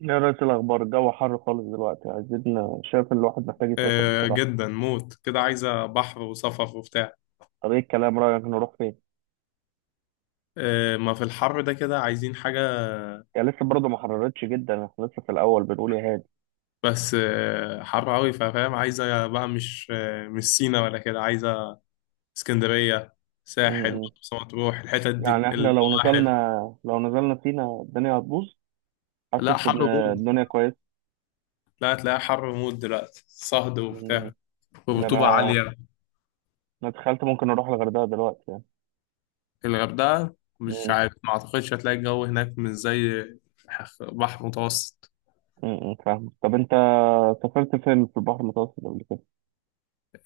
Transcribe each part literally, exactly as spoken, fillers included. يا ريت الأخبار، الجو حر خالص دلوقتي، عايزين. شايف إن الواحد محتاج يسافر آه، بصراحة. جدا موت كده، عايزة بحر وصفف وبتاع. طب إيه الكلام، رأيك نروح فين؟ آه، ما في الحر ده كده عايزين حاجة. يعني لسه برضه ما حررتش جدا، إحنا لسه في الأول بنقول يا هادي. بس آه حر أوي، فاهم. عايزة بقى، مش آه مش سينا ولا كده، عايزة اسكندرية، م- ساحل م. مرسى مطروح، الحتت دي يعني إحنا لو نزلنا الواحد. لو نزلنا سينا الدنيا هتبوظ. لا حاسس حر إن موت. الدنيا كويس. لا تلاقيها حر موت دلوقتي، صهد م- وبتاع، ده ورطوبة أنا عالية. أنا تخيلت ممكن أروح الغردقة دلوقتي يعني. الغردقة مش م- عارف، ما أعتقدش هتلاقي الجو هناك مش زي بحر متوسط. م- م. فاهم. طب أنت سافرت فين في البحر المتوسط قبل كده؟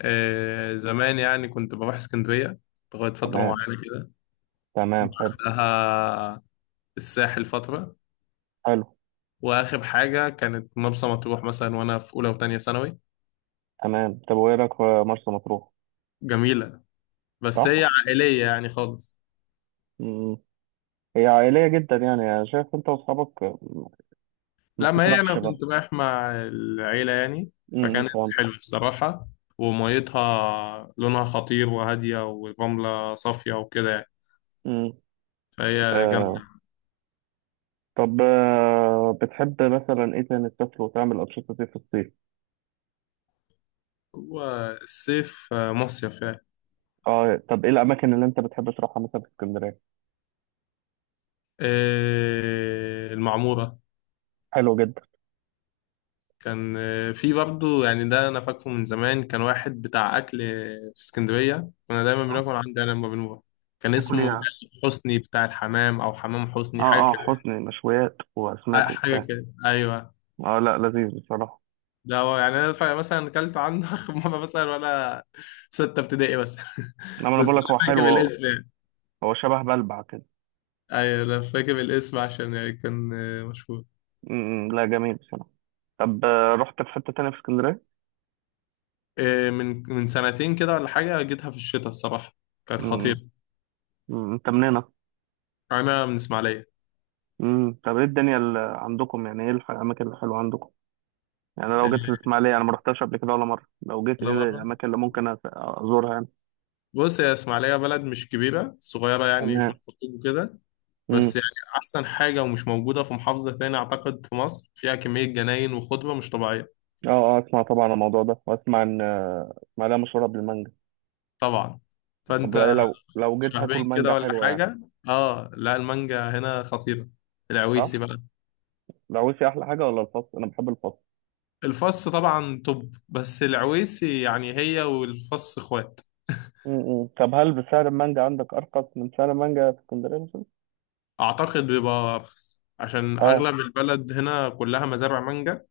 آه زمان يعني، كنت بروح اسكندرية لغاية فترة تمام، معينة كده. تمام، حلو. بعدها الساحل فترة، حلو، وآخر حاجة كانت مرسى مطروح مثلا، وأنا في أولى وتانية ثانوي. تمام. طب وإيه رأيك في مرسى مطروح؟ جميلة، بس هي صح؟ عائلية يعني خالص. هي عائلية جدا يعني، أنا شايف أنت وأصحابك ما لما هي أنا تطرحش برضه. كنت رايح مع العيلة يعني، امم فكانت فهمت. حلوة الصراحة. وميتها لونها خطير، وهادية، ورملة صافية وكده يعني، امم فهي جامدة. آه طب، آه بتحب مثلا إيه تاني تسافر وتعمل أنشطة إيه في الصيف؟ والصيف آه، مصيف يعني. آه طب إيه الأماكن اللي أنت بتحب تروحها مثلا في اسكندرية؟ آه، المعمورة. حلو جدا. كان آه، في برضه يعني، ده انا فاكره من زمان، كان واحد بتاع اكل آه، في اسكندريه كنا دايما اه، بناكل عندي انا لما بنروح. كان تاكل إيه اسمه يعني؟ حسني بتاع الحمام، او حمام حسني حاجه آه، آه، كده. حسني مشويات آه، وأسماك حاجه وبتاع. كده ايوه. آه لا، لذيذ بصراحة. ده هو يعني، انا فا- مثلا اكلت عنده اخر مره مثلا وانا في سته ابتدائي بس إنما أنا بس بقول لك هو انا فاكر حلو هو. الاسم يعني. هو شبه بلبع كده. ايوه انا فاكر الاسم عشان يعني كان آه، مشهور. امم لا، جميل بصراحة. طب، آه، رحت في حتة تانية في اسكندرية؟ آه، من من سنتين كده ولا حاجه، جيتها في الشتاء الصراحه، كانت امم. خطيره. أمم، أنت منين؟ انا من اسماعيليه. امم طب ايه الدنيا اللي عندكم، يعني ايه الح- الاماكن الحلوه عندكم؟ يعني أنا لو جيت آه، الاسماعيليه، انا ما رحتهاش قبل كده ولا مره، لو جيت ايه ولا مرة. الاماكن اللي ممكن أس- ازورها يعني. بص، يا اسماعيلية بلد مش كبيرة، صغيرة يعني في تمام. الخطوط وكده، بس امم. يعني أحسن حاجة ومش موجودة في محافظة تاني أعتقد في مصر، فيها كمية جناين وخضرة مش طبيعية. اه، اه، اسمع، طبعا عن الموضوع ده، واسمع ان آه، اسماعيليه مشهوره بالمانجا. طبعا، طب ايه، فأنت. لو لو جيت هاكل شهرين مانجا كده ولا حلوه يعني؟ حاجة. آه لا، المانجا هنا خطيرة، العويسي صح. بقى. العويسي احلى حاجه ولا الفص؟ انا بحب الفص. الفص طبعا توب، بس العويسي يعني هي والفص إخوات. امم طب هل بسعر المانجا عندك ارخص من سعر المانجا في اسكندريه مثلا؟ أعتقد بيبقى أرخص عشان اه، أغلب البلد هنا كلها مزارع مانجا.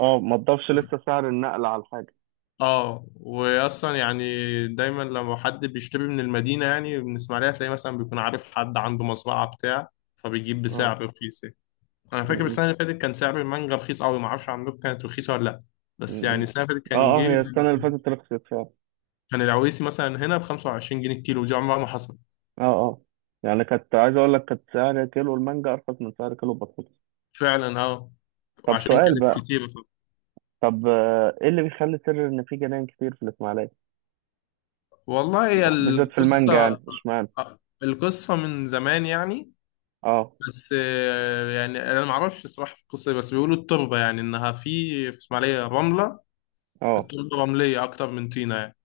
اه، ما تضافش لسه سعر النقل على الحاجه. اه واصلا يعني، دايما لما حد بيشتري من المدينه يعني من اسماعيليه، تلاقي مثلا بيكون عارف حد عنده مزرعه بتاع، فبيجيب اه. بسعر رخيص يعني. انا فاكر امم. السنه اللي فاتت كان سعر المانجا رخيص قوي، ما اعرفش عندكم كانت رخيصه ولا لا. بس يعني امم. السنه اللي فاتت اه، كان اه، جه، هي السنه اللي فاتت رخصت فعلا. كان العويسي مثلا هنا ب خمسة وعشرين جنيه الكيلو، دي عمرها ما حصلت. اه، اه، يعني كنت عايز اقول لك كانت سعر كيلو المانجا ارخص من سعر كيلو البطاطس. فعلا اه، طب وعشان سؤال كانت بقى. كتير. طب، آه، ايه اللي بيخلي سر ان في جناين كتير في الاسماعيليه، والله هي بالذات في المانجا؟ القصه، يعني اشمعنى؟ آه، القصة من زمان يعني. اه، بس آه، يعني انا ما اعرفش الصراحه في القصه دي، بس بيقولوا التربه يعني انها في في اسماعيليه رمله. اه، التربه رمليه اكتر من طينه يعني.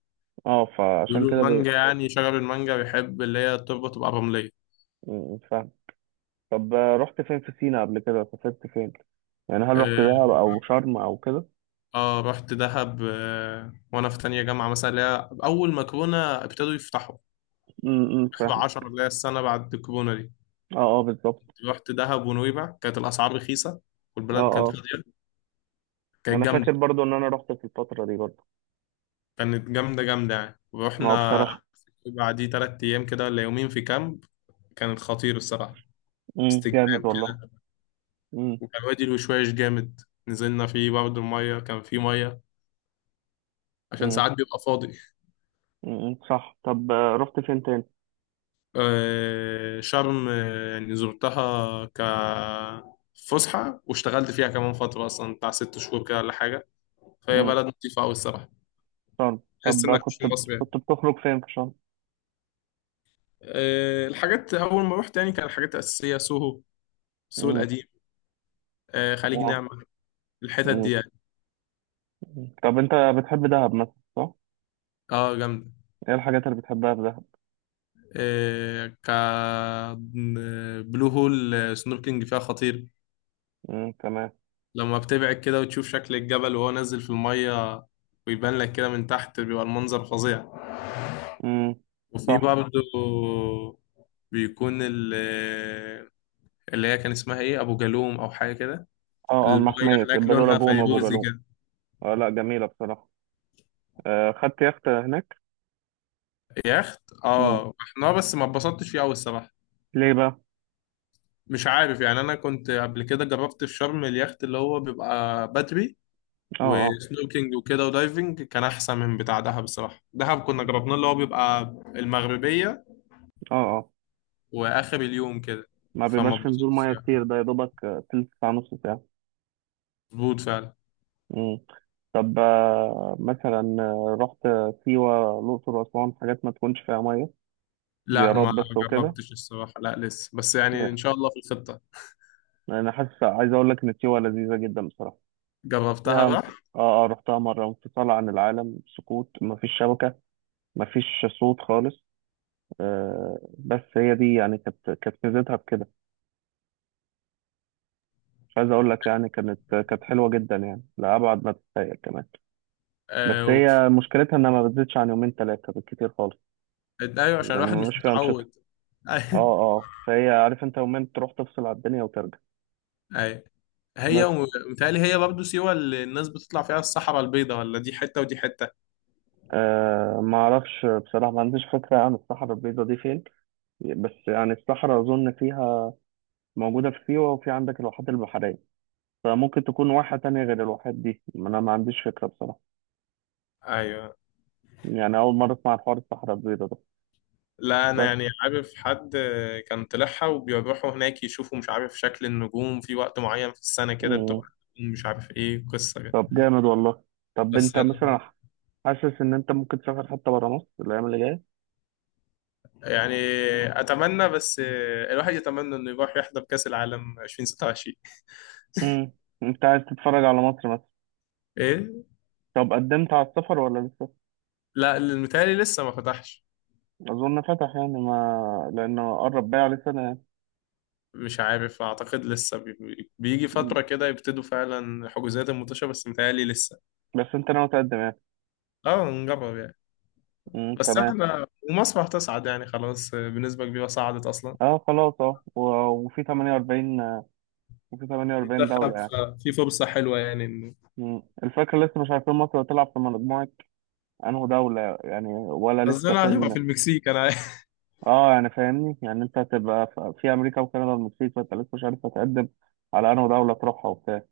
اه. فعشان بيقولوا كده بي... المانجا يعني شجر المانجا بيحب اللي هي التربه تبقى رمليه. م- م، فاهم. طب، آه، رحت فين في سينا قبل كده؟ سافرت فين؟ يعني هل رحت اه. دهب او شرم او كده؟ آه، رحت دهب، آه وانا في تانية جامعه مثلا، اللي هي اول ما كورونا ابتدوا يفتحوا، م- م، فاهم. واحد وعشرين اللي هي السنه بعد الكورونا دي. اه، اه، بالظبط. رحت دهب ونويبع، كانت الاسعار رخيصه، اه، والبلد كانت اه، فاضيه، كانت انا جامده. فاكر برضو ان انا رحت في الفتره دي برضو. كانت جامده جامده يعني، اه ورحنا بصراحه. بعديه تلات أيام كده ولا يومين في كامب، كانت خطير الصراحة، م، استجمام جامد والله. كده. م- وكان وادي الوشواش جامد، نزلنا فيه برضه، المية كان فيه مية عشان م. ساعات بيبقى فاضي. م- م. صح. طب، آه، رحت فين تاني؟ آه، شرم، آه، يعني زرتها ك فسحة، واشتغلت فيها كمان فترة أصلا بتاع ست شهور كده ولا حاجة، فهي م. بلد لطيفة أوي الصراحة. شرم. تحس طب، آه، إنك مش كنت في مصر يعني. كنت بتخرج فين في شرم؟ آه، الحاجات أول ما روحت يعني، كان الحاجات الأساسية سوهو، سوق م. القديم، آه، خليج آه. نعمة، الحتت دي م. يعني. م. طب انت بتحب دهب مثلا، صح؟ اه جامدة. ايه الحاجات اللي بتحبها في دهب؟ كبلو هول، سنوركينج فيها خطير. م، تمام. لما بتبعد كده وتشوف شكل الجبل وهو نازل في المية، ويبان لك كده من تحت، بيبقى المنظر فظيع. م، وفي صح. برضه بيكون ال- اللي هي كان اسمها ايه، ابو جالوم او حاجه كده. اه، اه، الميه المحمية هناك البلو لونها لاجون وابو فيروزي جالوم. كده. آه لا، جميلة بصراحة. آه، خدت يخت هناك؟ يخت م. اه، احنا بس ما اتبسطتش فيه قوي الصراحه. ليه بقى؟ مش عارف يعني، انا كنت قبل كده جربت في شرم اليخت اللي هو بيبقى بدري اه، اه، وسنوكينج وكده ودايفنج، كان احسن من بتاع دهب الصراحه. دهب كنا جربناه اللي هو بيبقى المغربيه اه، اه، واخر اليوم كده، ما فما بيبقاش في نزول اتبسطتش ميه كتير، يعني. ده يا دوبك آه، تلت ساعة، نص مظبوط فعلا. ساعة. طب، آه، مثلا، آه، رحت سيوة، الأقصر، وأسوان؟ حاجات ما تكونش فيها مية، لا زيارات ما بس وكده جربتش الصراحه، لا لسه بس يعني ان يعني. شاء الله في الخطه. أنا حاسس عايز أقول لك إن سيوة لذيذة جدا بصراحة. يعني جربتها بقى. انف- آه، آه، رحتها مرة، انفصال عن العالم، سكوت، مفيش شبكة، مفيش صوت خالص. آه، بس هي دي يعني كانت كانت ميزتها بكده. مش عايز أقول لك، يعني كانت كانت حلوة جدا يعني، لأبعد ما تتخيل كمان. بس آه و... هي مشكلتها إنها ما بتزيدش عن يومين تلاتة بالكتير خالص. ايوه عشان يعني الواحد ما مش بيبقاش فيها أنشطة. متعود. اه، ايوه. اه، فهي عارف انت، يومين تروح تفصل على الدنيا وترجع. أيوة. هي بس ومتهيألي هي برضه سيوه اللي الناس بتطلع فيها الصحراء البيضاء، ولا دي حته ودي حته. آه، ما اعرفش بصراحه، ما عنديش فكره عن الصحراء البيضاء دي فين. بس يعني الصحراء اظن فيها موجوده في سيوه، وفي عندك الواحات البحريه. فممكن تكون واحه تانية غير الواحات دي، ما انا ما عنديش فكره بصراحه. ايوه. يعني اول مره اسمع عن حوار الصحراء البيضاء ده. لا انا بس. يعني عارف حد كان طلعها، وبيروحوا هناك يشوفوا مش عارف شكل النجوم في وقت معين في السنة كده مم. بتبقى، مش عارف ايه قصة كده. طب جامد والله. طب بس انت أنا مثلا حاسس ان انت ممكن تسافر حتى بره مصر الايام اللي جايه؟ يعني، اتمنى بس الواحد يتمنى انه يروح يحضر كأس العالم عشرين ستة وعشرين. مم. انت عايز تتفرج على مصر مثلا؟ ايه. طب قدمت على السفر ولا لسه؟ لا المتهيألي لسه ما فتحش. أظن فتح يعني، ما لأنه قرب بقى عليه سنة يعني. مش عارف، اعتقد لسه بي- بي- بيجي مم. فترة كده يبتدوا فعلا حجوزات الماتشة، بس متهيألي لسه. بس أنت ناوي تقدم يعني؟ اه نجرب يعني. مم، بس تمام. احنا ومصر هتصعد يعني، خلاص بنسبة كبيرة صعدت اصلا أه خلاص. أه و- وفي ثمانية وأربعين وفي تمانية وأربعين منتخب، دولة يعني. ففي فرصة حلوة يعني انه مم. الفكرة لسه مش عارفين مصر هتلعب في مجموعة، أنه دولة يعني، ولا لسه حظنا هتبقى فين. في المكسيك انا عارف. أه، يعني فاهمني، يعني أنت هتبقى ف- في أمريكا وكندا والمكسيك، فأنت لسه مش عارف هتقدم على أنه دولة تروحها وبتاع.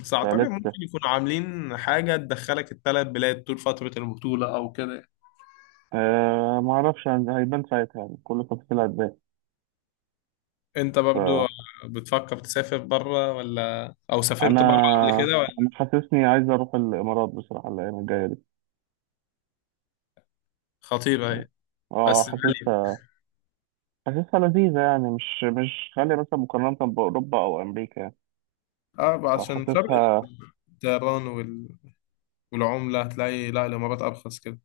بس اعتقد ممكن فلسه. يكونوا عاملين حاجة تدخلك الثلاث بلاد طول فترة البطولة او كده. أه، معرفش، هن- هيبان ساعتها، يعني كل التفاصيل هتبان. انت برضو بتفكر تسافر بره، ولا او سافرت بره قبل انا كده ولا. انا حاسسني عايز اروح الامارات بصراحه الايام الجايه دي. خطيرة هي، اه، بس غالية. حاسسها. حاسسها لذيذه، يعني مش مش غاليه مثلا مقارنه باوروبا او امريكا يعني. اه عشان فرق فحاسسها. الطيران وال... والعملة، هتلاقي لا الامارات ارخص كده.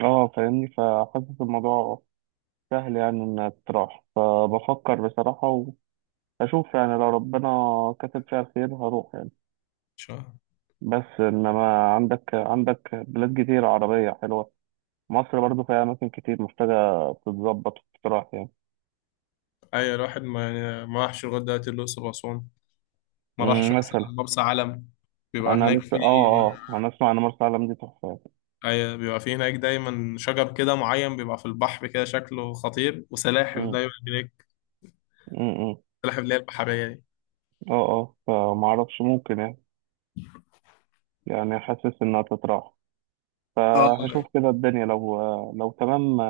اه فاهمني، فحاسس الموضوع سهل يعني، انها تروح، فبفكر بصراحه، واشوف يعني لو ربنا كتب فيها الخير هروح يعني. شهر. بس انما عندك عندك بلاد كتير عربيه حلوه. مصر برضو فيها اماكن كتير محتاجه تتظبط وتتراح يعني. اي الواحد ما يعني ما راحش لغاية دلوقتي الاقصر واسوان، ما راحش مم، مثلا مثلا. مرسى علم، بيبقى انا هناك لسه، في. اه. اه، انا اسمع ان مرسى علم دي تحفه. أيوة بيبقى في هناك دايما شجر كده معين بيبقى في البحر كده شكله خطير، وسلاحف امم. دايما هناك، امم. السلاحف اللي هي البحرية دي. اه، اه، فما اعرفش، ممكن يعني. يعني حاسس انها تتراح. اه لا، فهشوف كده الدنيا لو، لو تمام.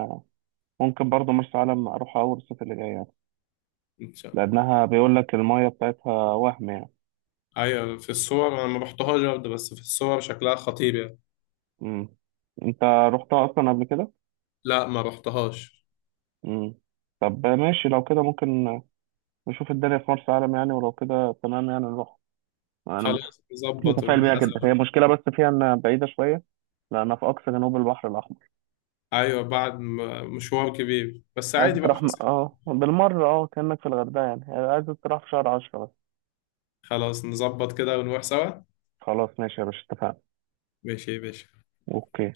ممكن برضه مرسى علم اروح اول الصيف اللي جاي يعني. مش-. لانها بيقول لك المايه بتاعتها وهم يعني. أيوة في الصور، أنا ما رحتهاش برضه، بس في الصور شكلها خطير يعني. امم. انت رحتها اصلا قبل كده؟ لا ما رحتهاش. امم. طب ماشي، لو كده ممكن نشوف الدنيا في مرسى علم يعني، ولو كده تمام يعني نروح. انا، مت- خلاص نظبط متفائل بيها جدا. ونحاسب. هي مشكله بس فيها انها بعيده شويه، لأنها في أقصى جنوب البحر الأحمر. أيوة بعد م- مشوار كبير، بس عايز عادي بقى تروح م... فسح. اه بالمرة، اه كأنك في الغردقة يعني، عايز تروح في شهر عشرة بس. خلاص نظبط كده ونروح سوا. خلاص ماشي يا باشا، اتفقنا. ماشي يا باشا. اوكي.